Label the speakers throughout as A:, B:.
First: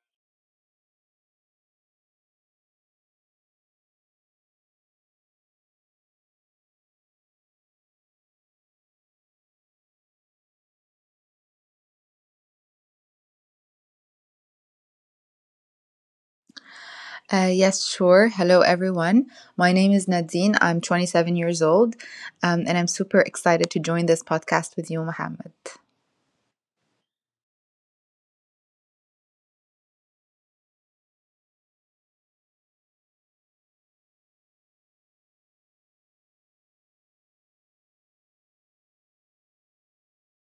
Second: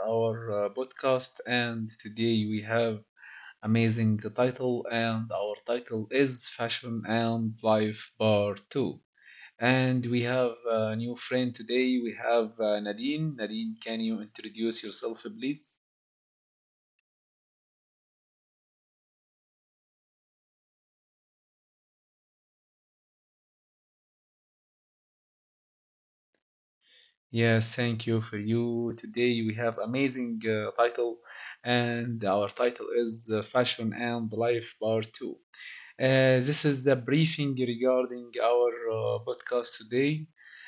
A: our podcast, and today we have amazing title, and our title is Fashion and Life Part Two. And we have a new friend today. We have Nadine. Nadine, can you introduce yourself, please?
B: Yes, sure. Hello, everyone. My name is Nadine. I'm 27 years old, and I'm super excited to join this podcast with you, Mohammed.
A: Yes, thank you for you. Today we have amazing title, and our title is Fashion and Life Part Two. This is the briefing regarding our podcast today.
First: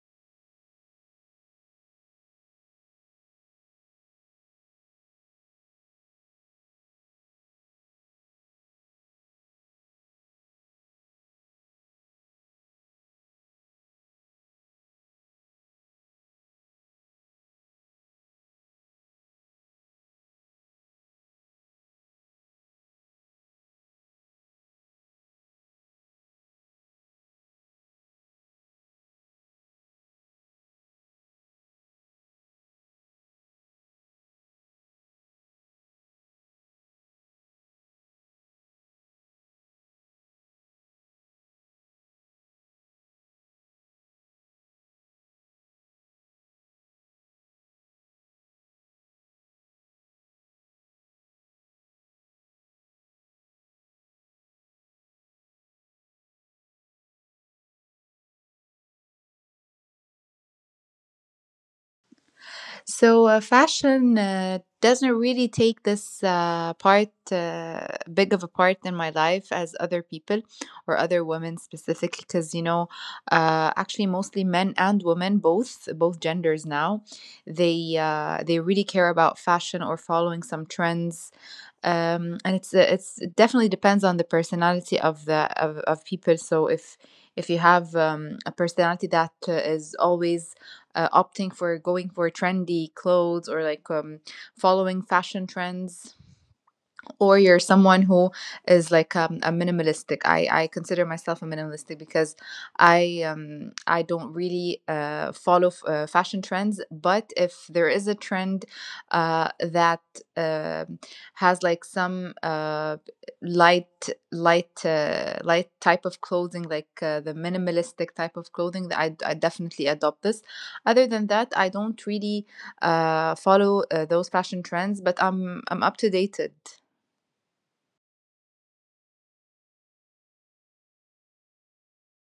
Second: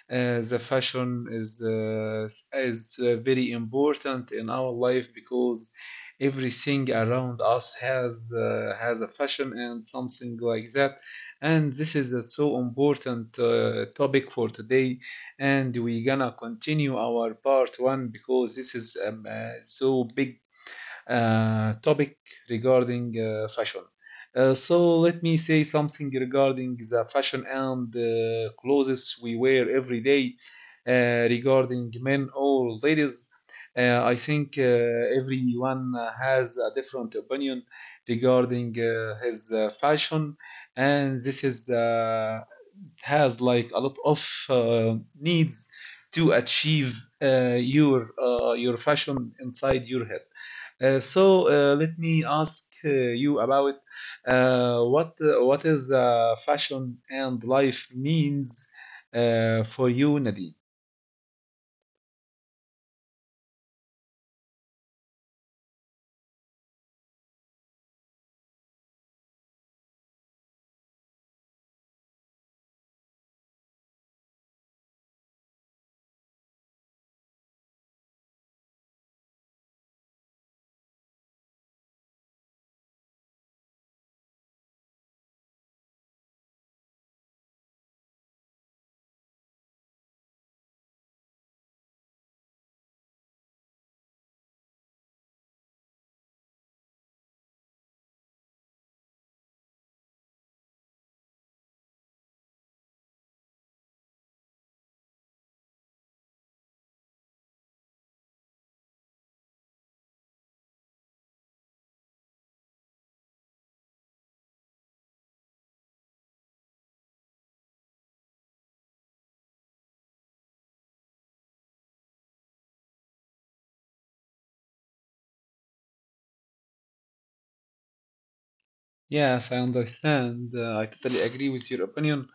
A: The fashion is very important in our life, because everything around us has a fashion and something like that. And this is a so important topic for today, and we're gonna continue our part one, because this is so big topic regarding fashion. So let me say something regarding the fashion and clothes we wear every day, regarding men or ladies. I think everyone has a different opinion regarding his fashion, and this is it has like a lot of uh, needs to achieve your fashion inside your head. So let me ask you about what is fashion and life means for you, Nadine.
B: So, fashion doesn't really take this big of a part in my life as other people or other women specifically, because, you know, actually, mostly men and women, both genders now, they really care about fashion or following some trends, and it's it definitely depends on the personality of the of people. So if you have a personality that is always opting for going for trendy clothes, or like following fashion trends, or you're someone who is like a minimalistic. I consider myself a minimalistic because I I don't really follow fashion trends. But if there is a trend that uh, has like some light light type of clothing, like the minimalistic type of clothing, I definitely adopt this. Other than that, I don't really follow those fashion trends, but I'm up to dated.
A: Yes, I understand. I totally agree with your opinion.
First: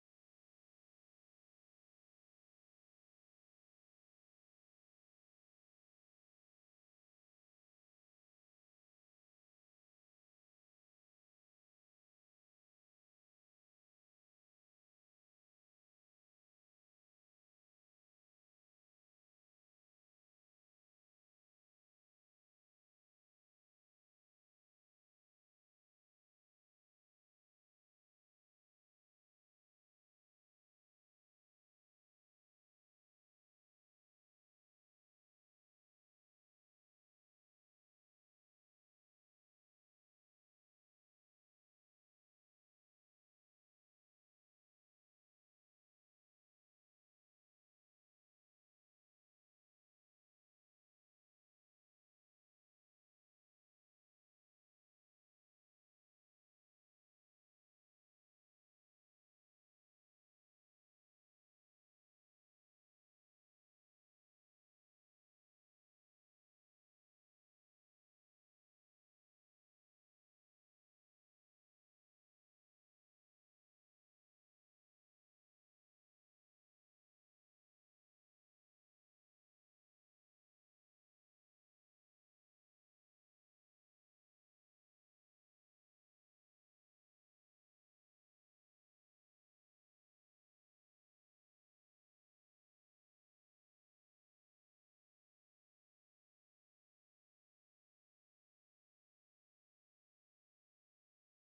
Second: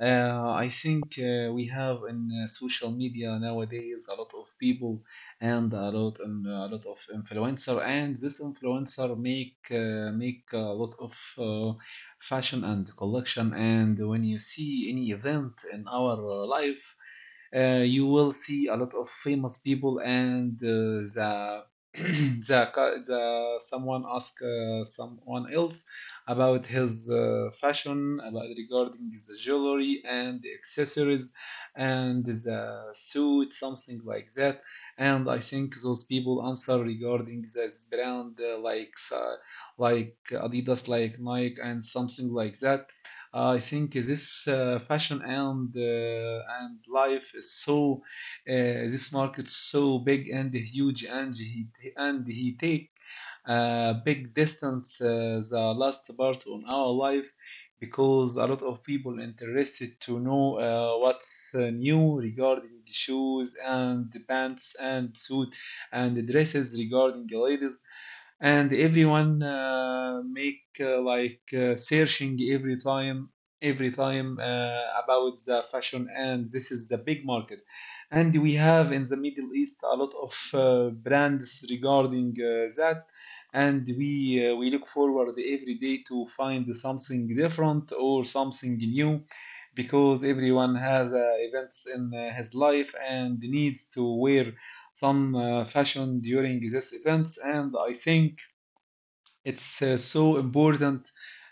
A: I think we have in social media nowadays a lot of people, and a lot of influencer, and this influencer make a lot of fashion and collection. And when you see any event in our life, you will see a lot of famous people, and the the someone ask someone else about his fashion, about regarding the jewelry and the accessories and the suit, something like that. And I think those people answer regarding this brand, like Adidas, like Nike, and something like that. I think this fashion and life is so, this market so big and huge, and he take a big distance, the last part on our life, because a lot of people interested to know what's new regarding the shoes and the pants and suit and the dresses regarding the ladies. And everyone make like searching every time about the fashion, and this is the big market. And we have in the Middle East a lot of brands regarding that, and we look forward every day to find something different or something new, because everyone has events in his life and needs to wear some fashion during these events. And I think it's so important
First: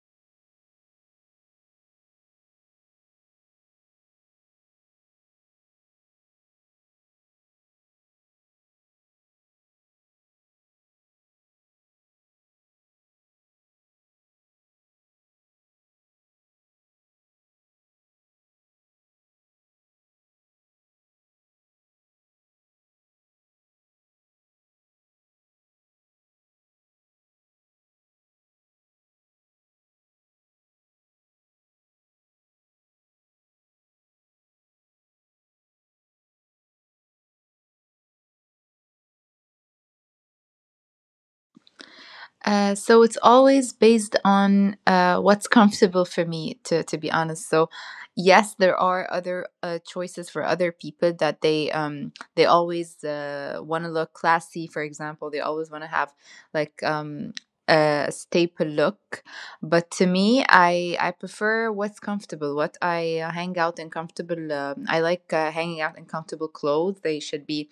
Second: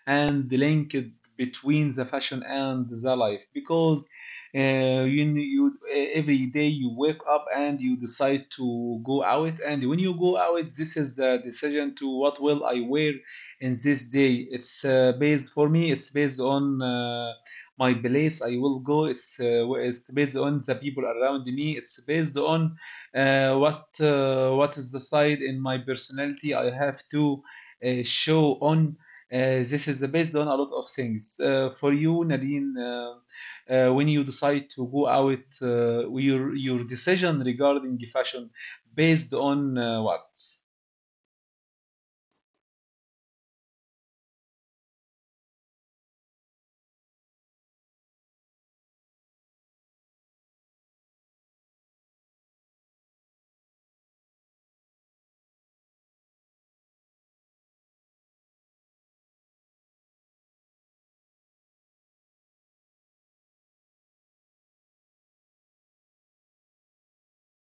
A: and linked between the fashion and the life, because uh, you, you, every day you wake up and you decide to go out, and when you go out, this is the decision to what will I wear in this day. It's based, for me it's based on my place I will go. It's it's based on the people around me. It's based on what is the side in my personality I have to show on. uh, this is based on a lot of things. For you, Nadine, when you decide to go out, your decision regarding fashion based on what?
B: So it's always based on what's comfortable for me, to be honest. So yes, there are other choices for other people that they always want to look classy, for example. They always want to have like a staple look. But to me, I prefer what's comfortable, what I hang out in comfortable. I like hanging out in comfortable clothes. They should be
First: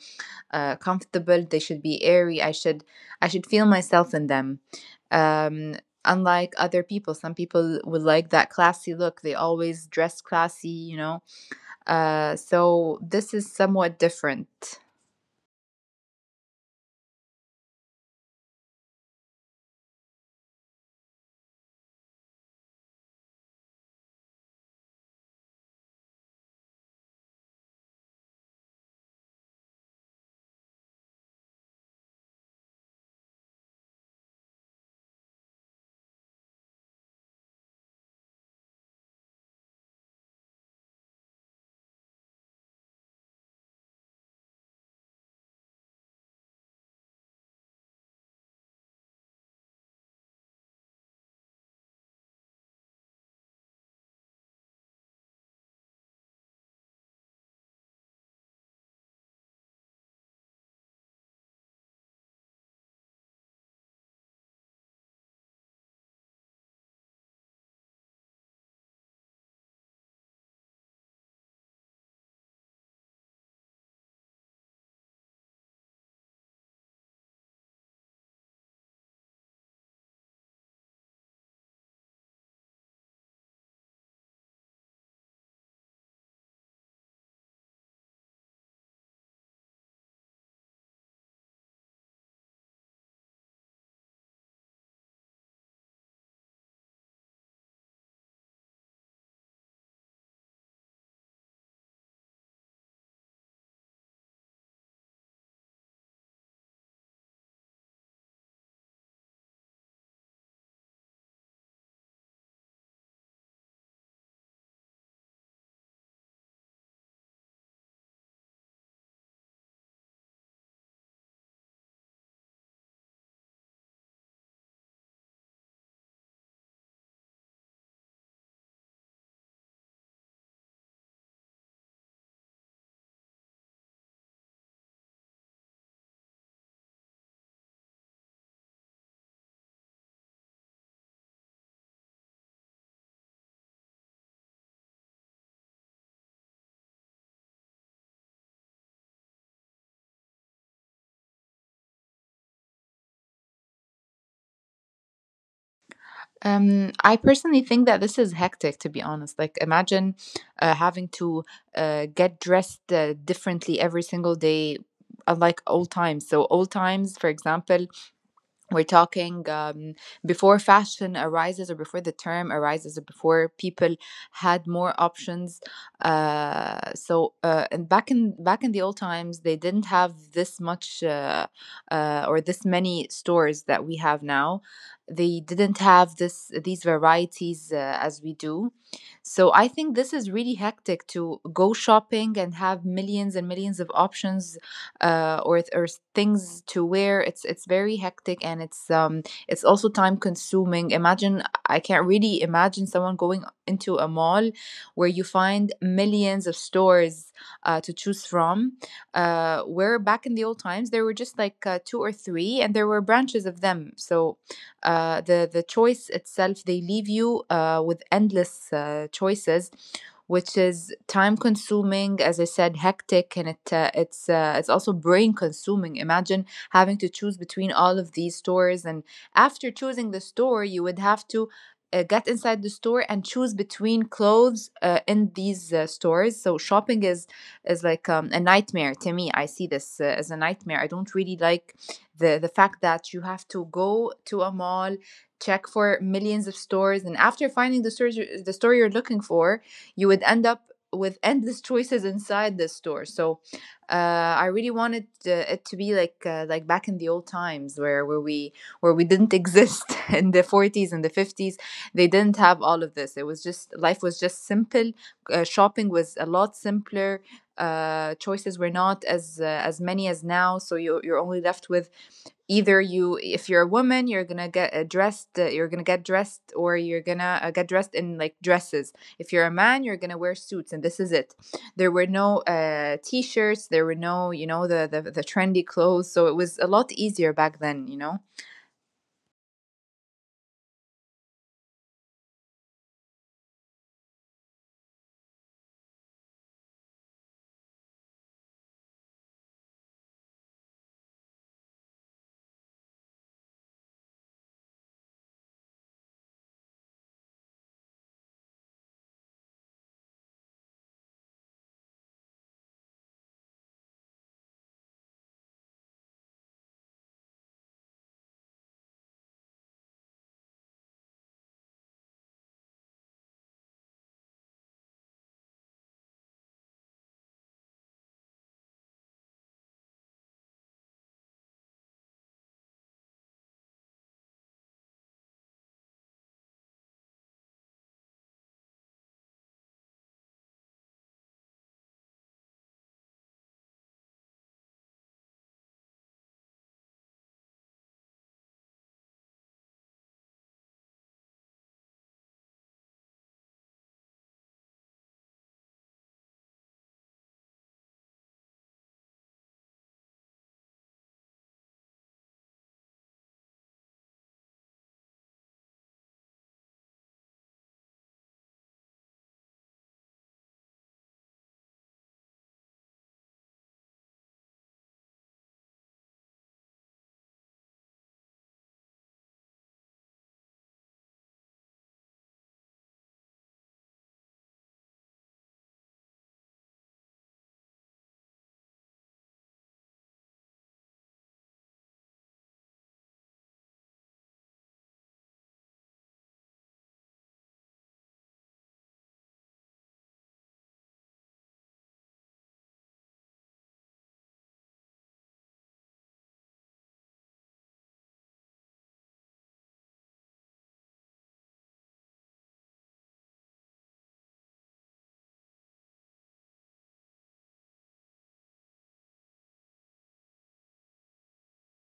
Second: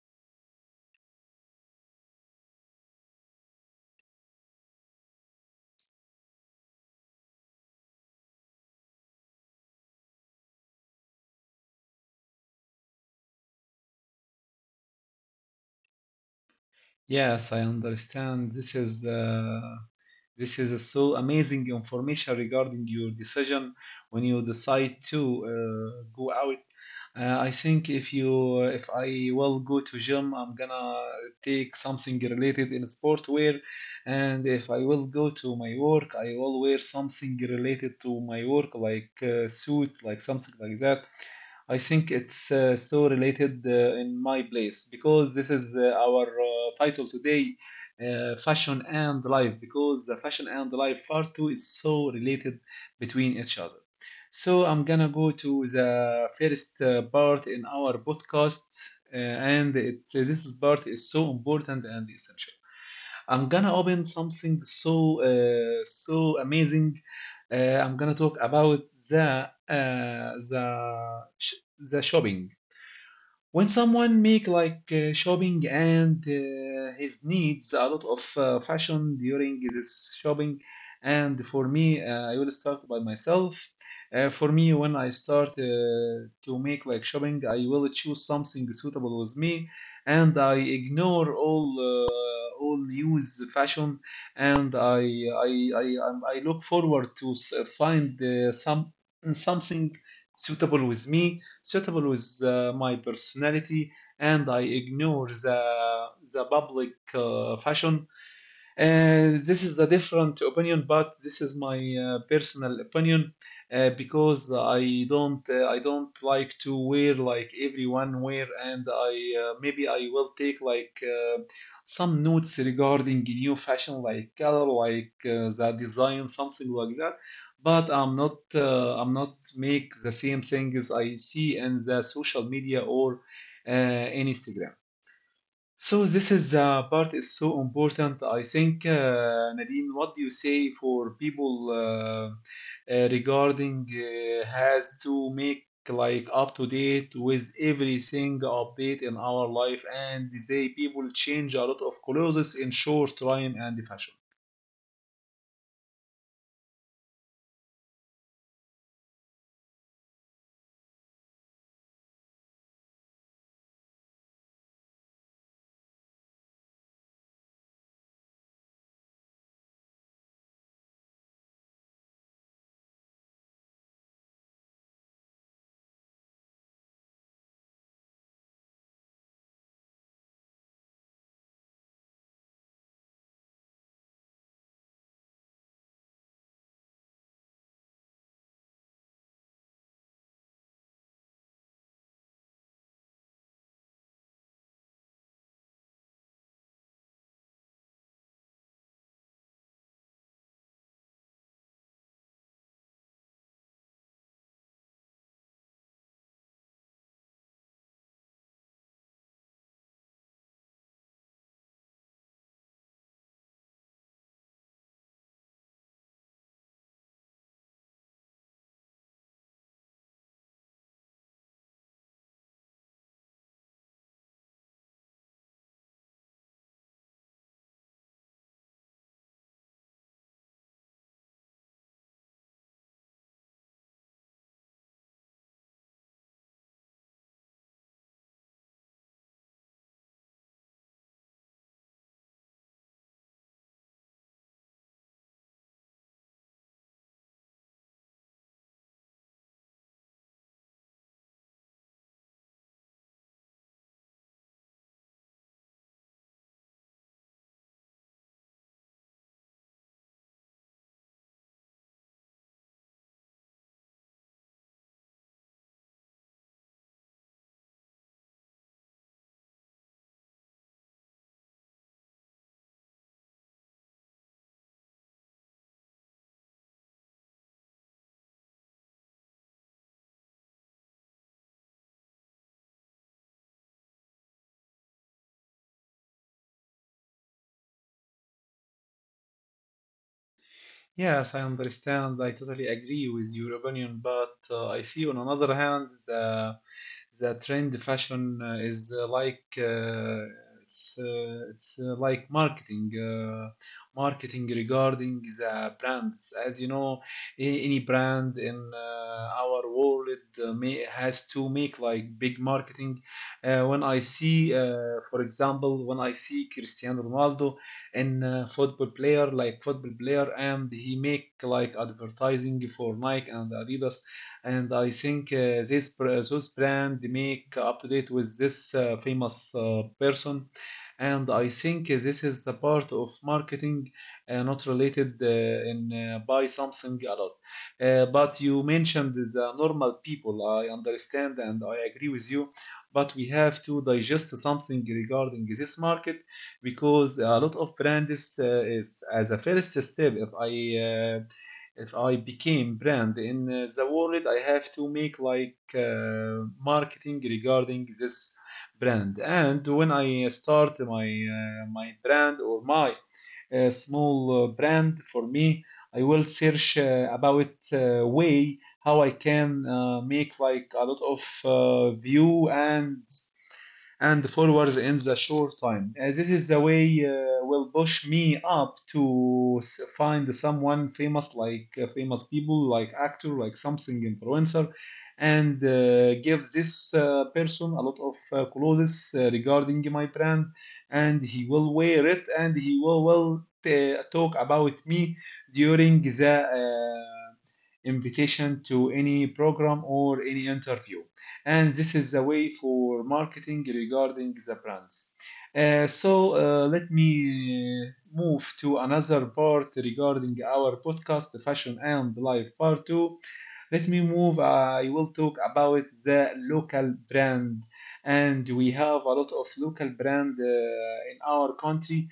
B: comfortable, they should be airy, I should feel myself in them. um, Unlike other people, some people would like that classy look. They always dress classy, you know. So this is somewhat different.
A: Yes, I understand. This is this is a so amazing information regarding your decision when you decide to go out. I think, if I will go to gym, I'm gonna take something related in sportwear, and if I will go to my work, I will wear something related to my work, like suit, like something like that. I think it's so related in my place, because this is our title today, fashion and life, because the fashion and life part two is so related between each other. So I'm gonna go to the first part in our podcast, this part is so important and essential. I'm gonna open something so amazing. I'm gonna talk about the uh, the sh- the shopping, when someone make like shopping and his needs a lot of fashion during this shopping. And for me, I will start by myself. For me, when I start to make like shopping, I will choose something suitable with me, and I ignore all news fashion. And I look forward to find something suitable with me, suitable with my personality, and I ignore the public fashion. This is a different opinion, but this is my personal opinion, because I don't like to wear like everyone wear, and I maybe I will take like some notes regarding new fashion, like color, like the design, something like that. But I'm not make the same things I see in the social media or Instagram. So this is the part is so important. I think, Nadine, what do you say for people, regarding has to make like up to date with everything update in our life, and they people change a lot of colors in short time and fashion.
B: I personally think that this is hectic, to be honest. Like, imagine having to get dressed differently every single day, unlike old times. So, old times, for example, we're talking before fashion arises, or before the term arises, or before people had more options. And back in the old times they didn't have this much, or this many stores that we have now. They didn't have this these varieties as we do. So I think this is really hectic to go shopping and have millions and millions of options or things to wear. It's very hectic, and it's also time consuming. Imagine, I can't really imagine someone going into a mall where you find millions of stores to choose from. Where back in the old times there were just like two or three, and there were branches of them. So the choice itself, they leave you with endless choices, which is time consuming as I said, hectic, and it's also brain consuming. Imagine having to choose between all of these stores, and after choosing the store, you would have to get inside the store and choose between clothes in these stores. So shopping is like a nightmare to me. I see this as a nightmare. I don't really like the fact that you have to go to a mall, check for millions of stores, and after finding the store you're looking for, you would end up with endless choices inside the store. So I really wanted it to be like back in the old times, where we didn't exist in the 40s and the 50s. They didn't have all of this. It was just, life was just simple. Shopping was a lot simpler. Choices were not as as many as now. So you're only left with, either, you if you're a woman, you're gonna get dressed you're gonna get dressed, or you're gonna get dressed in like dresses. If you're a man, you're gonna wear suits, and this is it. There were no t-shirts, there were no, you know, the trendy clothes. So it was a lot easier back then, you know.
A: Yes, I understand. I totally agree with your opinion, but I see on another hand, the trend fashion is like it's like marketing regarding the brands. As you know, any brand in our world has to make like big marketing. When I see, for example, when I see Cristiano Ronaldo, in football player, and he make like advertising for Nike and Adidas, and I think those brand make up to date with this famous person, and I think this is a part of marketing, not related in buy something a lot. But you mentioned the normal people. I understand and I agree with you. But we have to digest something regarding this market, because a lot of brands is, as a first step, uh, if I became brand in the world, I have to make like marketing regarding this brand. And when I start my brand, or my small brand, for me I will search about way how I can make like a lot of view and forwards in the short time. This is the way will push me up to find someone famous, like famous people, like actor, like something influencer, and give this person a lot of clothes regarding my brand, and he will wear it, and he will talk about me during the invitation to any program or any interview. And this is the way for marketing regarding the brands. So let me move to another part regarding our podcast, the fashion and life part two. Let me move. I will talk about the local brand, and we have a lot of local brand in our country.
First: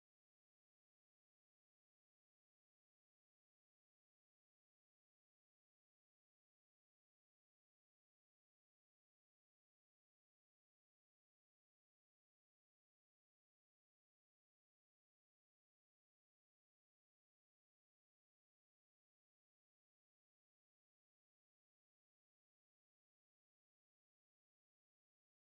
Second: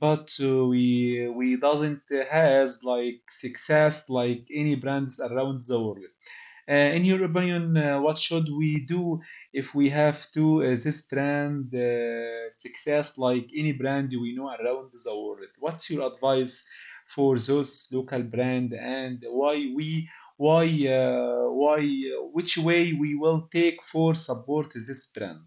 A: But we doesn't has like success like any brands around the world. In your opinion, what should we do if we have to this brand success like any brand we know around the world? What's your advice for those local brand, and why we why which way we will take for support this brand?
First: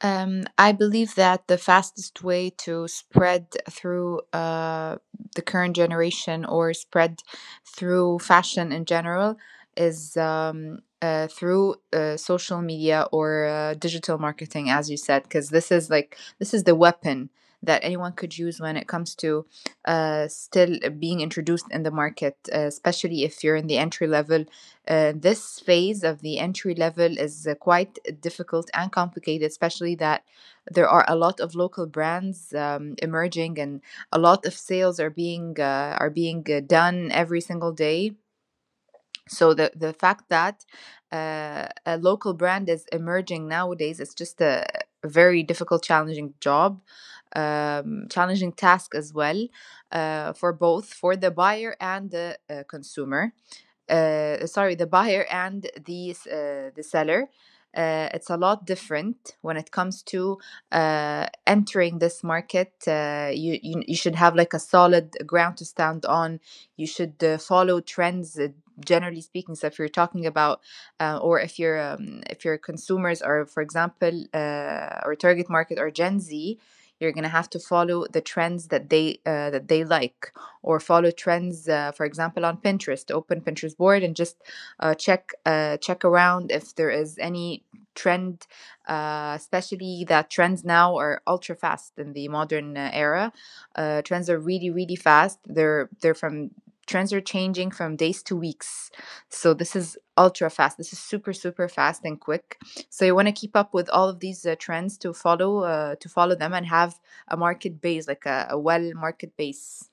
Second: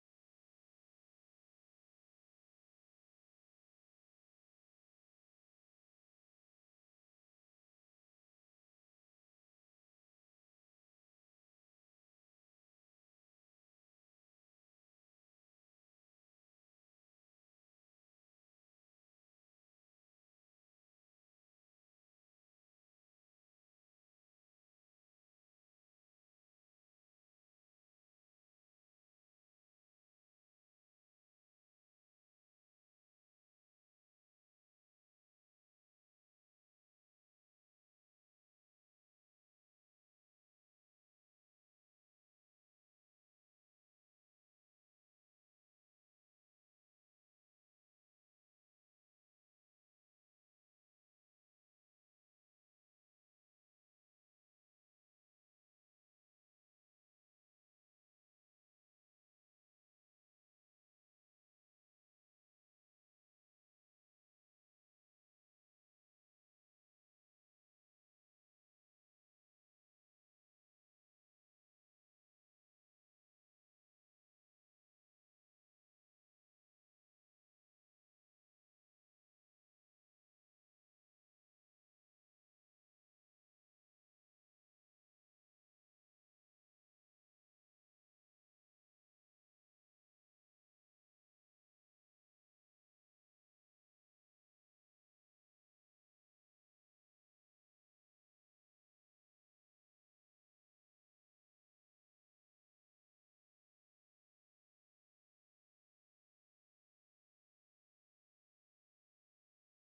B: I believe that the fastest way to spread through the current generation, or spread through fashion in general, is through social media or digital marketing, as you said, because this is like, this is the weapon that anyone could use when it comes to still being introduced in the market, especially if you're in the entry level. This phase of the entry level is quite difficult and complicated, especially that there are a lot of local brands emerging, and a lot of sales are being done every single day. So the fact that a local brand is emerging nowadays is just a very difficult, challenging job, challenging task as well, for both, for the buyer and the the buyer and the seller. It's a lot different when it comes to entering this market. You should have like a solid ground to stand on. You should follow trends. Generally speaking, so if you're talking about, or if your consumers are, for example, or target market, or Gen Z, you're gonna have to follow the trends that they like, or follow trends, for example, on Pinterest. Open Pinterest board and just check around if there is any trend, especially that trends now are ultra fast in the modern era. Trends are really really fast. They're from Trends are changing from days to weeks. So this is ultra fast. This is super super fast and quick. So you want to keep up with all of these trends, to follow them and have a market base, like a well market base.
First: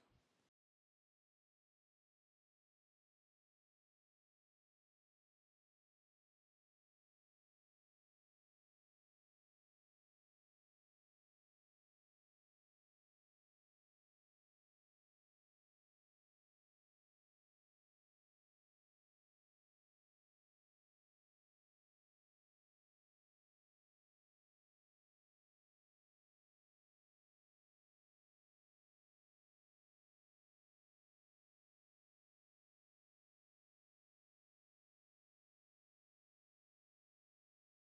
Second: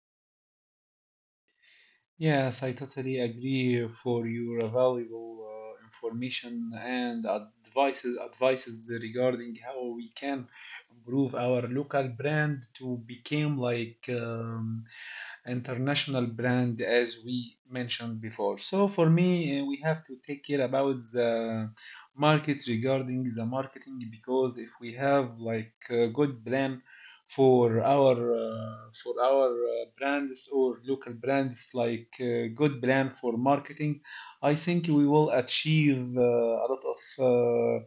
A: Yes, I totally agree for your valuable information and advices regarding how we can improve our local brand to become like international brand, as we mentioned before. So for me, we have to take care about the market regarding the marketing, because if we have like a good plan for our uh, for our brands or local brands, like good plan for marketing, I think we will achieve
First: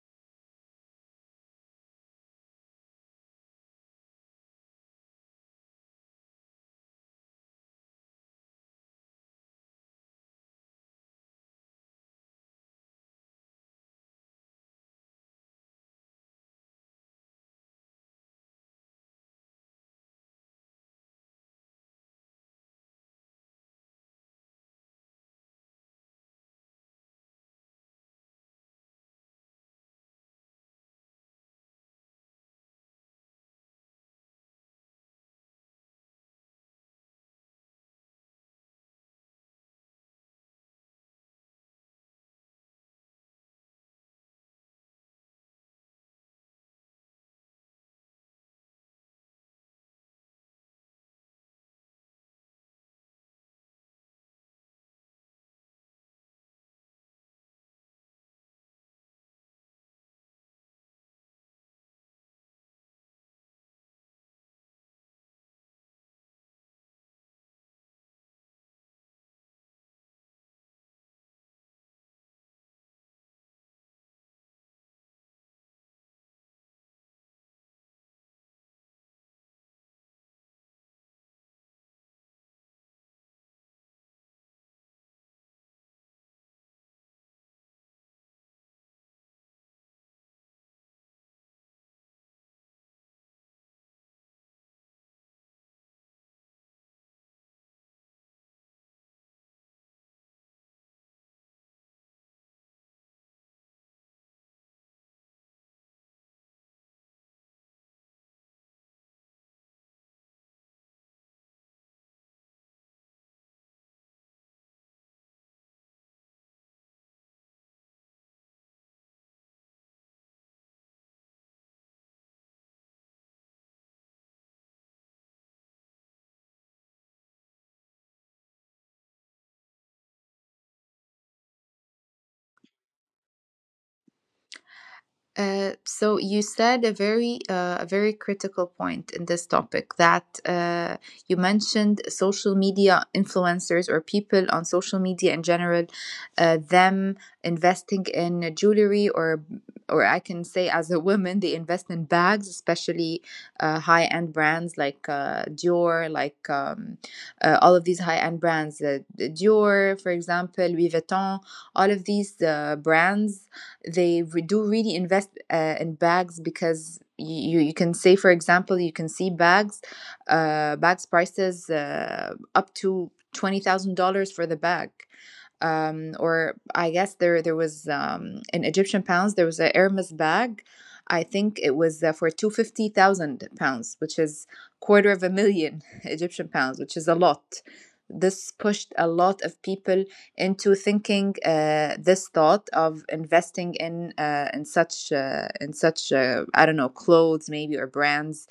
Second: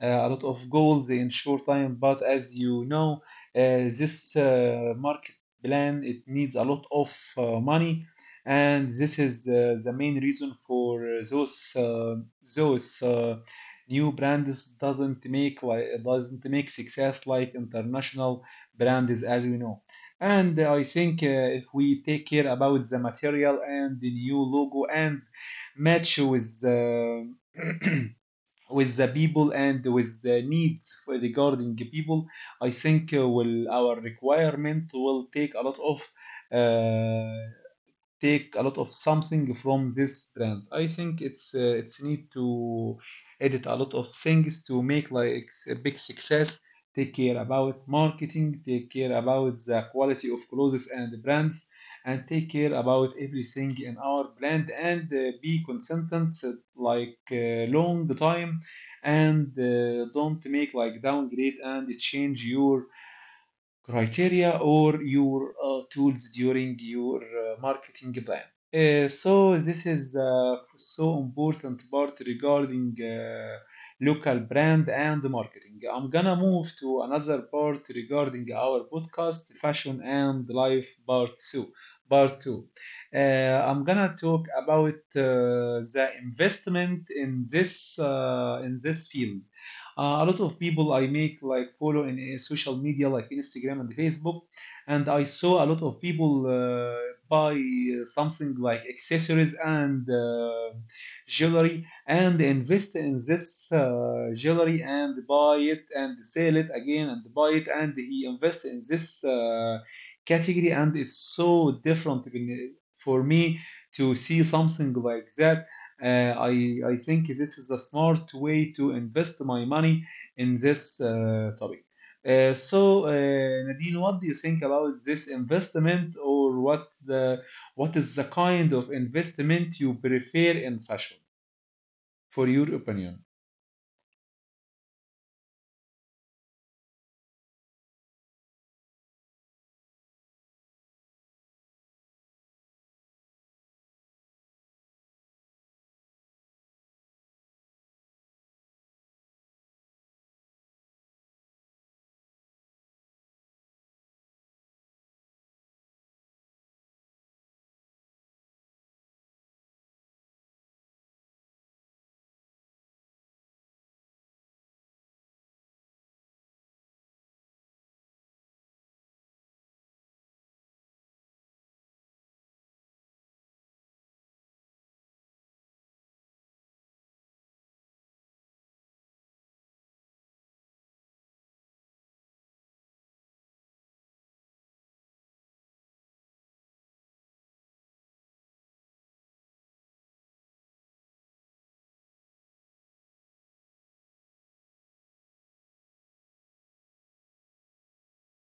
A: a lot of goals in short time. But as you know, uh, this market plan, it needs a lot of money, and this is the main reason for those new brands doesn't make success like international brands as we know. And I think if we take care about the material and the new logo, and match with with the people and with the needs for regarding people, I think will our requirement will take uh, a lot of something from this brand. I think it's need to edit a lot of things to make like a big success. Take care about marketing, take care about the quality of clothes and brands, and take care about everything in our brand and be consistent like long time and don't make like downgrade and change your criteria or your tools during your marketing plan. So this is so important part regarding local brand and marketing. I'm gonna move to another part regarding our podcast, fashion and life part two. Part two. Uh, I'm gonna talk about the investment in this field, a lot of people I make like follow in social media like Instagram and Facebook, and I saw a lot of people buy something like accessories and jewelry, and invest in this jewelry and buy it and sell it again and buy it and he invest in this category. And it's so different for me to see something like that. I think this is a smart way to invest my money in this topic. So, Nadine, what do you think about this investment, or what is the kind of investment you prefer in fashion, for your opinion?
B: So you said a very critical point in this topic, that you mentioned social media influencers or people on social media in general, them investing in jewelry, or I can say, as a woman, they invest in bags, especially high end brands like Dior, like all of these high end brands, Dior for example, Louis Vuitton, all of these brands, they do really invest in bags. Because you can say, for example, you can see bags prices up to $20,000 for the bag. Or I guess there, there was, in Egyptian pounds, there was a Hermes bag. I think it was for 250,000 pounds, which is quarter of a million Egyptian pounds, which is a lot. This pushed a lot of people into thinking this thought of investing in in such I don't know, clothes maybe, or brands.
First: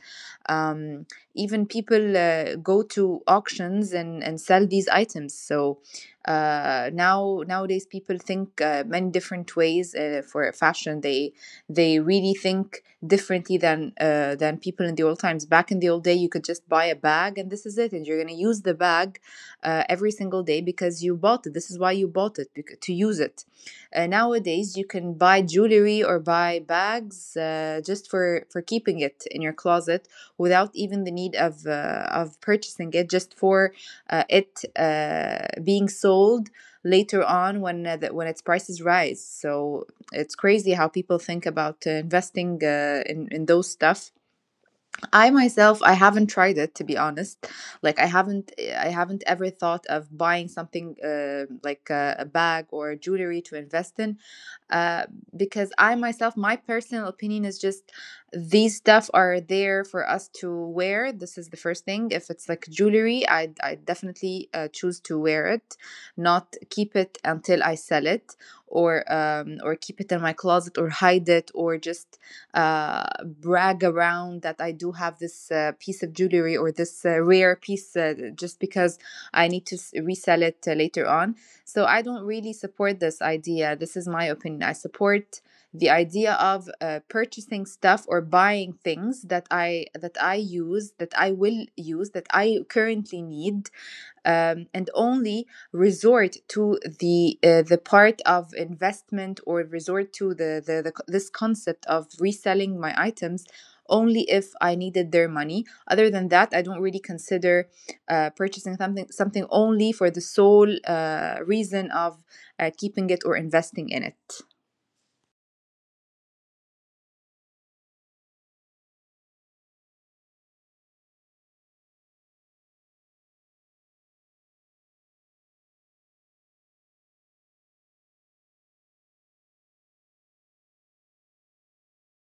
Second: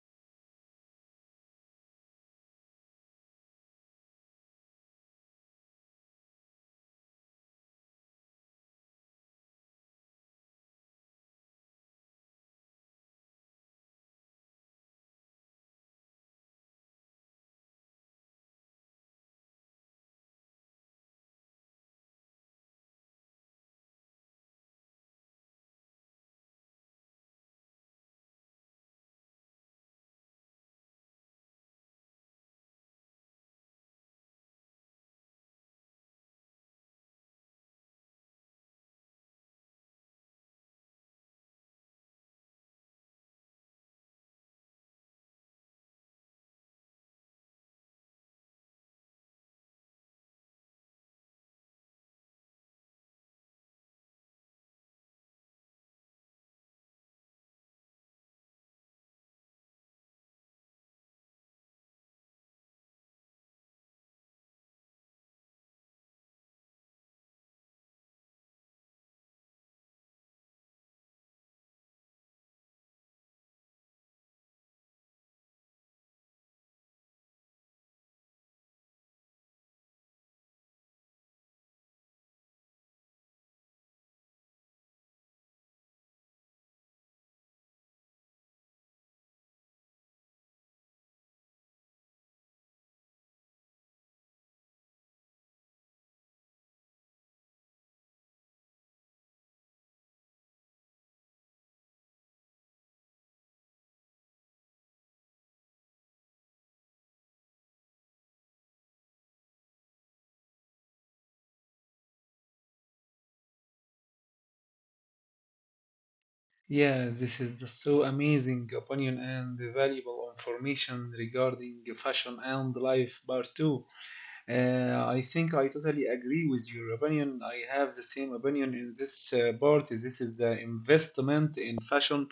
B: Um, Even people go to auctions and sell these items. So nowadays people think many different ways for fashion. They really think differently than people in the old times. Back in the old day, you could just buy a bag and this is it, and you're gonna use the bag every single day because you bought it. This is why you bought it, to use it. Nowadays, you can buy jewelry or buy bags just for keeping it in your closet, without even the need of purchasing it. Just for it being sold later on when when its prices rise. So it's crazy how people think about investing in those stuff. I myself, I haven't tried it, to be honest. I haven't ever thought of buying something like a bag or jewelry to invest in, uh, because I myself, my personal opinion is just, these stuff are there for us to wear. This is the first thing. If it's like jewelry, I definitely choose to wear it, not keep it until I sell it, or keep it in my closet, or hide it, or just brag around that I do have this piece of jewelry, or this rare piece, just because I need to resell it later on. So I don't really support this idea. This is my opinion. I support the idea of purchasing stuff, or buying things that I use, that I will use, that I currently need, and only resort to the part of investment, or resort to the this concept of reselling my items only if I needed their money. Other than that, I don't really consider purchasing something only for the sole reason of keeping it or investing in it.
A: Yeah, this is so amazing opinion and valuable information regarding fashion and life part two. I think I totally agree with your opinion. I have the same opinion in this part. This is an investment in fashion,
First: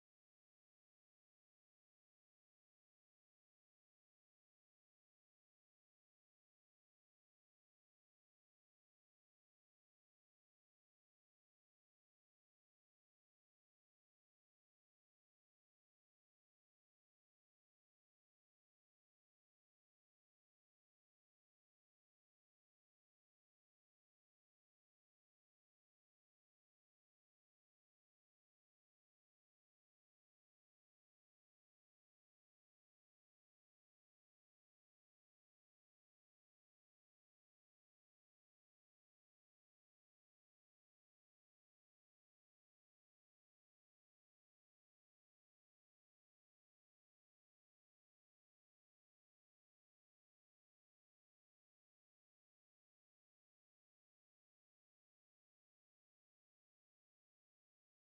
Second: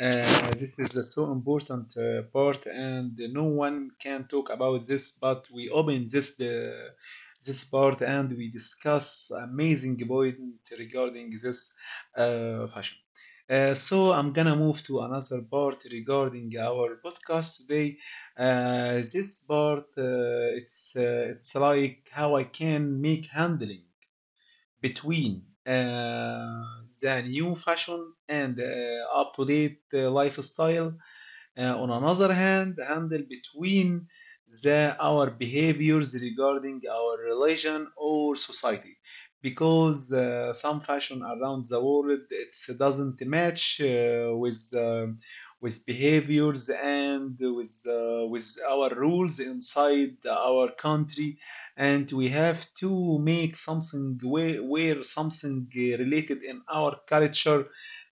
A: this is a so important part, and no one can talk about this. But we open this part, and we discuss amazing point regarding this fashion. So I'm gonna move to another part regarding our podcast today. This part, it's like how I can make handling between the new fashion and up to date lifestyle. On another hand, handle between the our behaviors regarding our religion or society, because some fashion around the world it doesn't match with behaviors and with our rules inside our country. And we have to make something where something related in our culture.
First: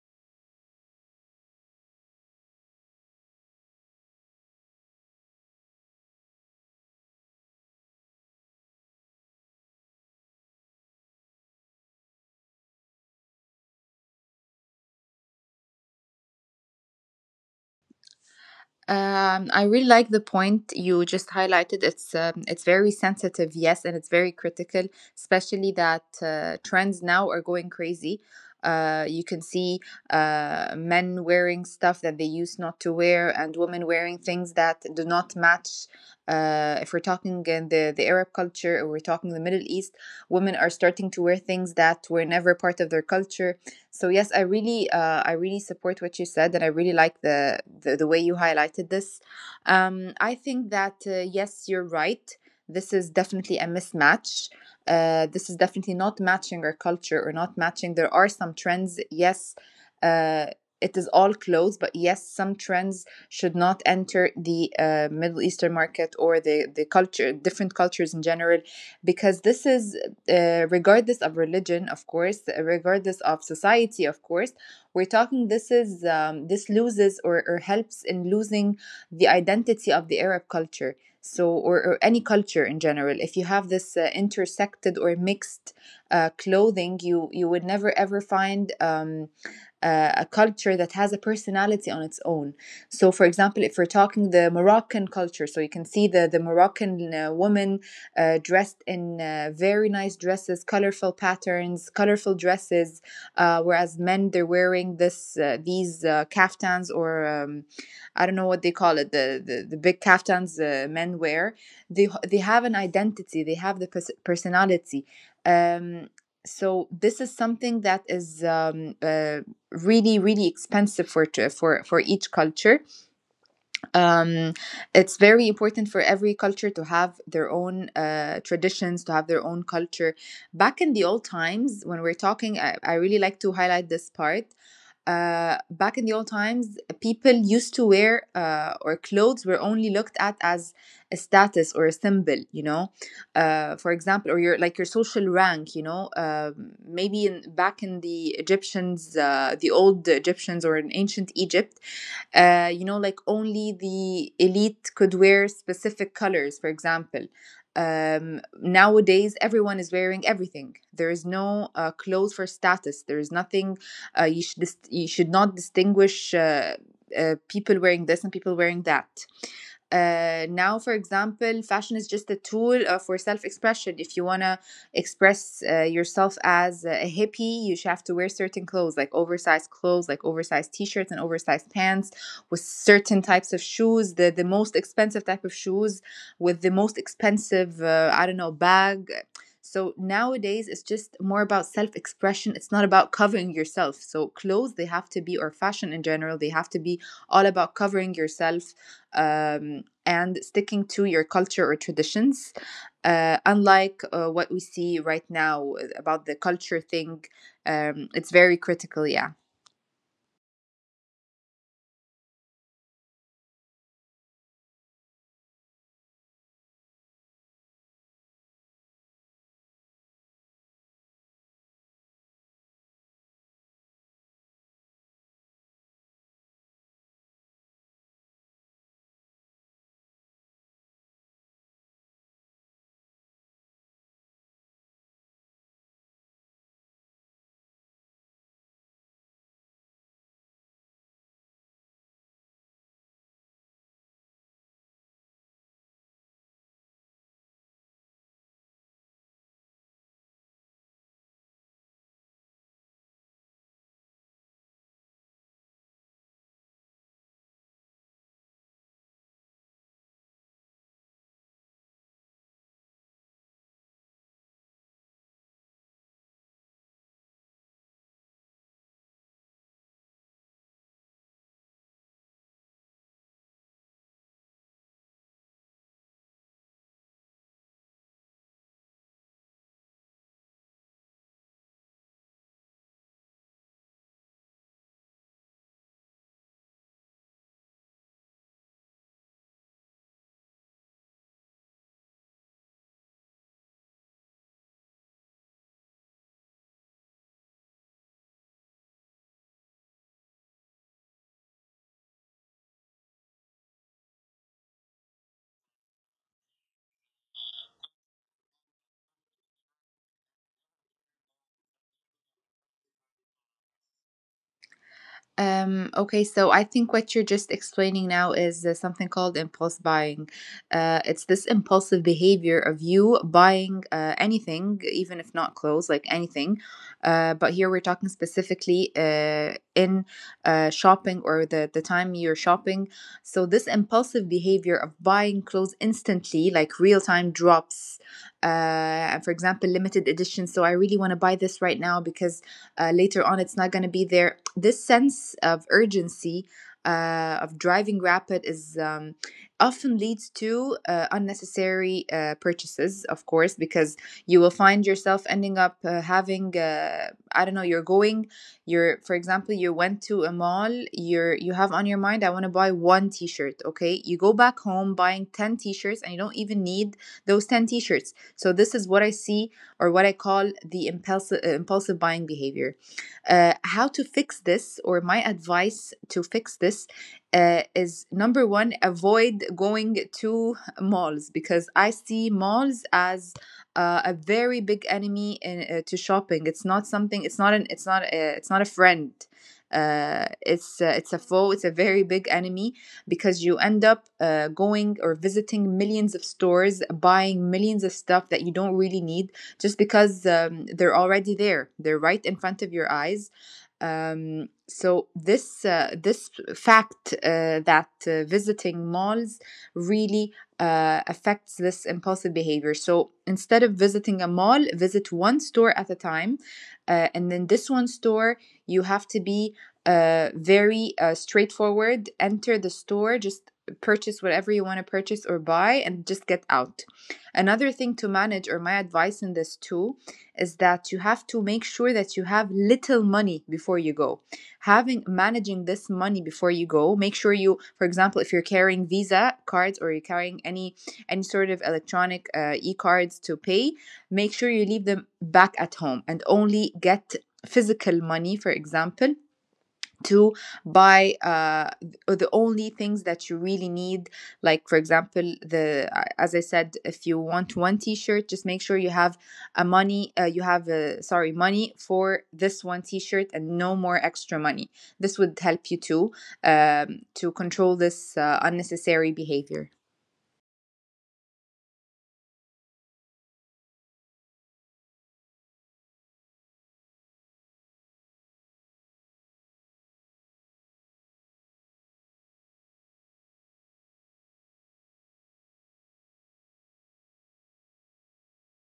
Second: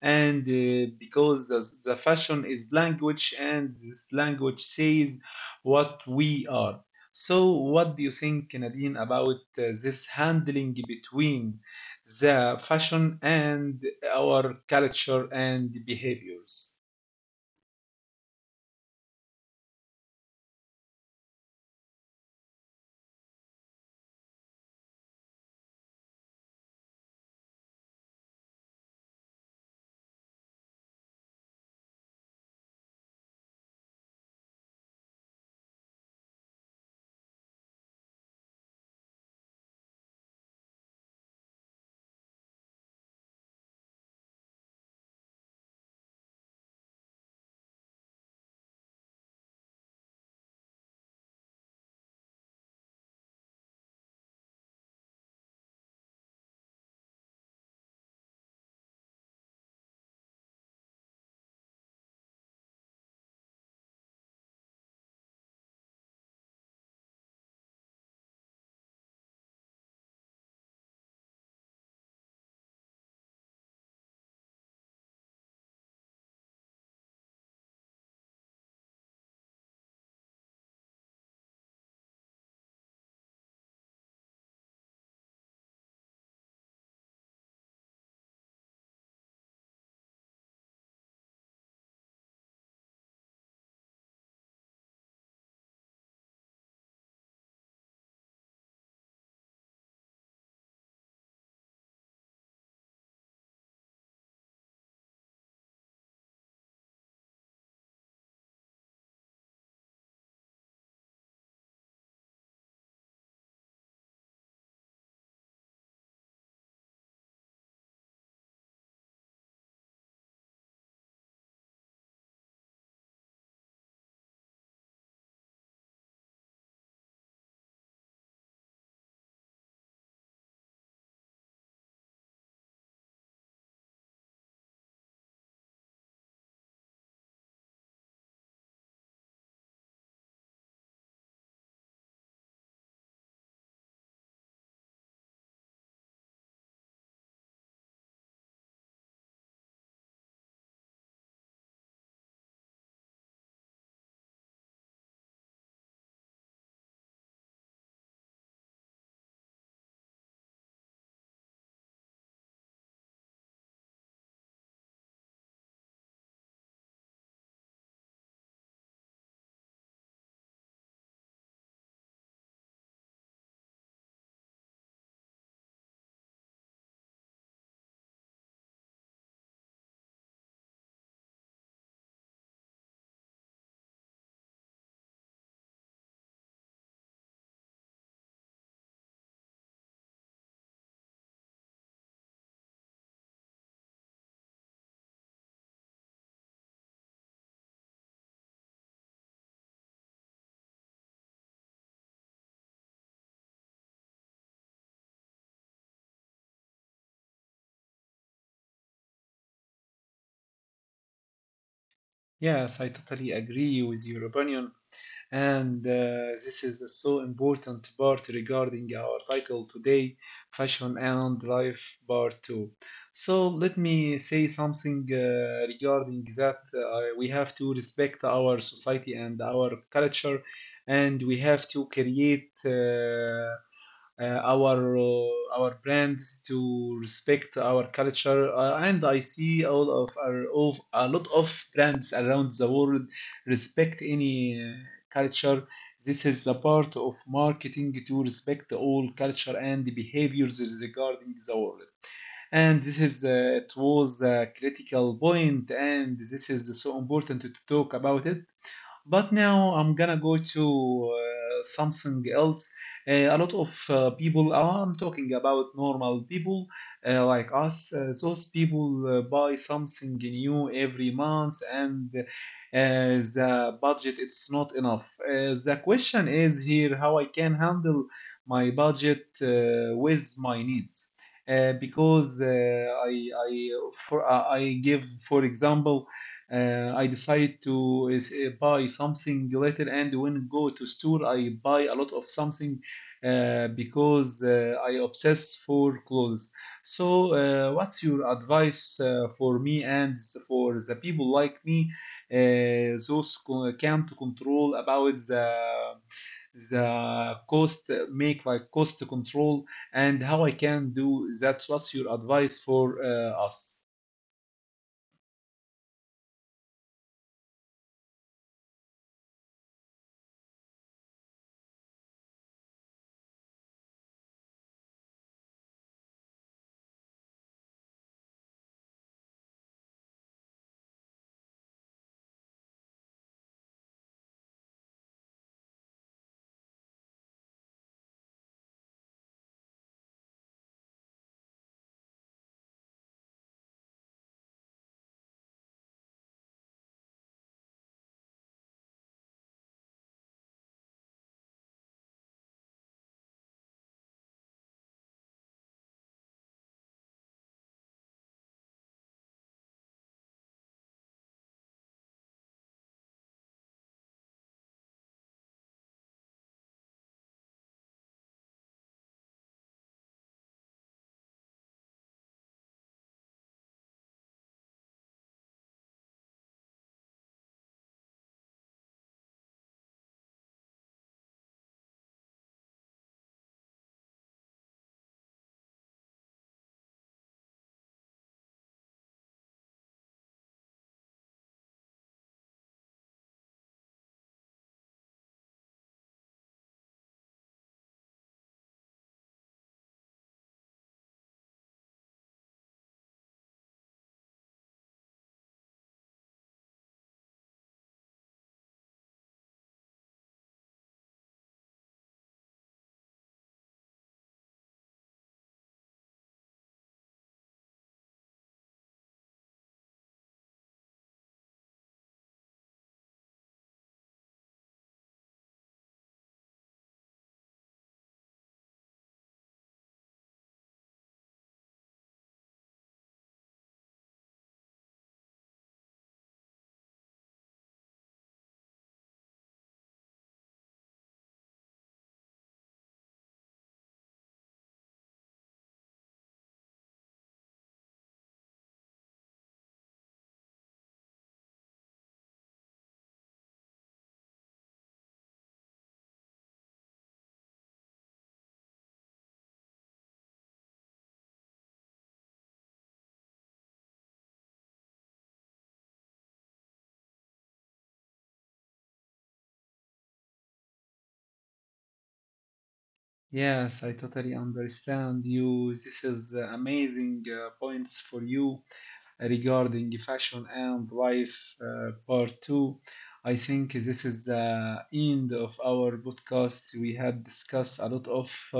A: And Because the fashion is language, and this language says what we are. So what do you think, Nadine, about this handling between the fashion and our culture and behaviors?
B: I really like the point you just highlighted. It's very sensitive, yes, and it's very critical, especially that trends now are going crazy. You can see men wearing stuff that they used not to wear, and women wearing things that do not match. If we're talking in the Arab culture or we're talking the Middle East, women are starting to wear things that were never part of their culture, so yes, I really support what you said, and I really like the the way you highlighted this. I think that yes, you're right. This is definitely a mismatch. This is definitely not matching our culture or not matching. There are some trends. Yes, uh, it is all clothes, but yes, some trends should not enter the Middle Eastern market or the culture, different cultures in general, because this is regardless of religion, of course, regardless of society, of course, we're talking, this is this loses or helps in losing the identity of the Arab culture. So, or any culture in general, if you have this intersected or mixed clothing, you would never ever find a culture that has a personality on its own. So, for example, if we're talking the Moroccan culture, so you can see the Moroccan woman dressed in very nice dresses, colorful patterns, colorful dresses, whereas men, they're wearing this these kaftans or I don't know what they call it, the the big kaftans men wear. They have an identity, they have the personality. Um, so this is something that is really really expensive for to, for for each culture, um, it's very important for every culture to have their own traditions, to have their own culture. Back in the old times, when we're talking, I really like to highlight this part. Back in the old times, people used to wear or clothes were only looked at as a status or a symbol, you know. For example, or your, like your social rank, you know. Maybe in back in the Egyptians, the old Egyptians or in ancient Egypt, you know, like only the elite could wear specific colors, for example. Nowadays, everyone is wearing everything. There is no clothes for status. There is nothing. You should you should not distinguish people wearing this and people wearing that. Now, for example, fashion is just a tool for self-expression. If you want to express yourself as a hippie, you should have to wear certain clothes, like oversized clothes, like oversized t-shirts and oversized pants, with certain types of shoes, the, most expensive type of shoes, with the most expensive I don't know, bag. So nowadays it's just more about self-expression, it's not about covering yourself. So clothes, they have to be, or fashion in general, they have to be all about covering yourself, um, and sticking to your culture or traditions. Unlike what we see right now about the culture thing, it's very critical. Yeah.
A: Yes, I totally agree with your opinion. And this is a so important part regarding our title today, Fashion and Life Part 2. So let me say something regarding that. We have to respect our society and our culture, and we have to create our brands to respect our culture, and I see all of our of a lot of brands around the world respect any culture. This is a part of marketing to respect all culture and behaviors regarding the world. And this is it was a critical point, and this is so important to talk about it. But now I'm gonna go to something else. A lot of people, I'm talking about normal people like us, those people buy something new every month, and the budget it's not enough. The question is here, how I can handle my budget with my needs. Because I give, for example, I decide to buy something later, and when go to store, I buy a lot of something because I obsess for clothes. So, what's your advice for me and for the people like me, can't control about the cost, make like cost control, and how I can do that? What's your advice for us?
B: Okay, so I think what you're just explaining now is something called impulse buying. It's this impulsive behavior of you buying anything, even if not clothes, like anything. But here we're talking specifically in shopping or the time you're shopping. So, this impulsive behavior of buying clothes instantly, like real time drops, and for example, limited edition. So, I really want to buy this right now because later on it's not going to be there, this sense of urgency of driving rapid is often leads to unnecessary purchases, of course, because you will find yourself ending up having I don't know. You're going, you're, for example, you went to a mall. You're, you have on your mind, I want to buy one T-shirt. Okay, you go back home buying ten T-shirts, and you don't even need those ten T-shirts. So this is what I see or what I call the impulsive, impulsive buying behavior. How to fix this, or my advice to fix this, is number one, avoid going to malls because I see malls as a very big enemy in, to shopping. It's not something. It's not an. It's not. A, it's not a friend. It's it's a foe. It's a very big enemy because you end up going or visiting millions of stores, buying millions of stuff that you don't really need, just because they're already there, they're right in front of your eyes, so this this fact that visiting malls really affects this impulsive behavior. So instead of visiting a mall, visit one store at a time, and then this one store, you have to be very straightforward. Enter the store, just purchase whatever you want to purchase or buy, and just get out. Another thing to manage, or my advice in this too, is that you have to make sure that you have little money before you go. Having managing this money before you go, make sure you, for example, if you're carrying Visa cards or you're carrying any sort of electronic e-cards to pay, make sure you leave them back at home and only get physical money, for example, to buy the only things that you really need, like for example the as I said, if you want one t-shirt, just make sure you have a money, you have a, sorry, money for this one t-shirt and no more extra money. This would help you too, to control this unnecessary behavior.
A: Yes, I totally understand you. This is amazing points for you regarding fashion and life part two. I think this is the end of our podcast. We had discussed a lot of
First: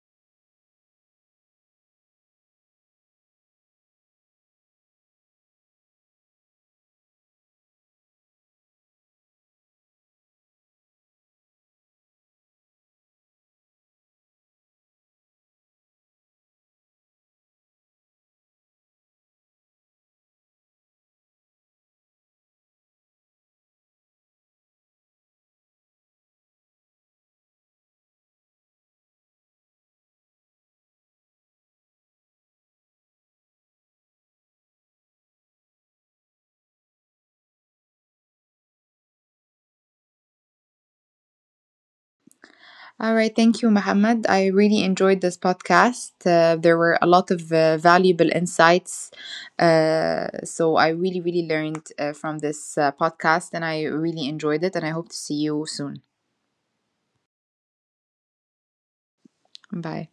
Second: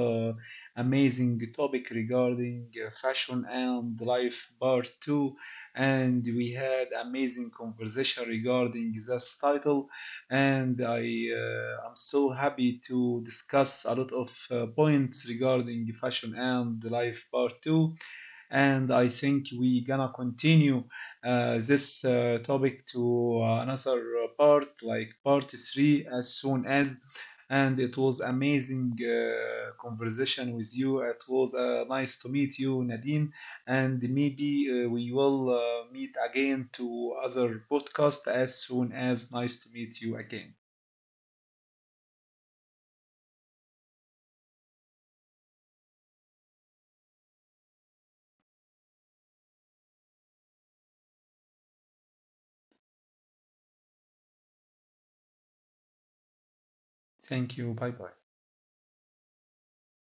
A: amazing topic regarding fashion and life part two, and we had amazing conversation regarding this title. And I am so happy to discuss a lot of points regarding fashion and life part two, and I think we gonna continue this topic to another part, like part three, as soon as. And it was amazing conversation with you. It was nice to meet you, Nadine. And maybe we will meet again to other podcast as soon as. Nice to meet you again.
B: All right, thank you, Mohammed. I really enjoyed this podcast. There were a lot of valuable insights. So I really, really learned from this podcast and I really enjoyed it. And I hope to see you soon.
A: Thank you. Bye bye.
B: Bye.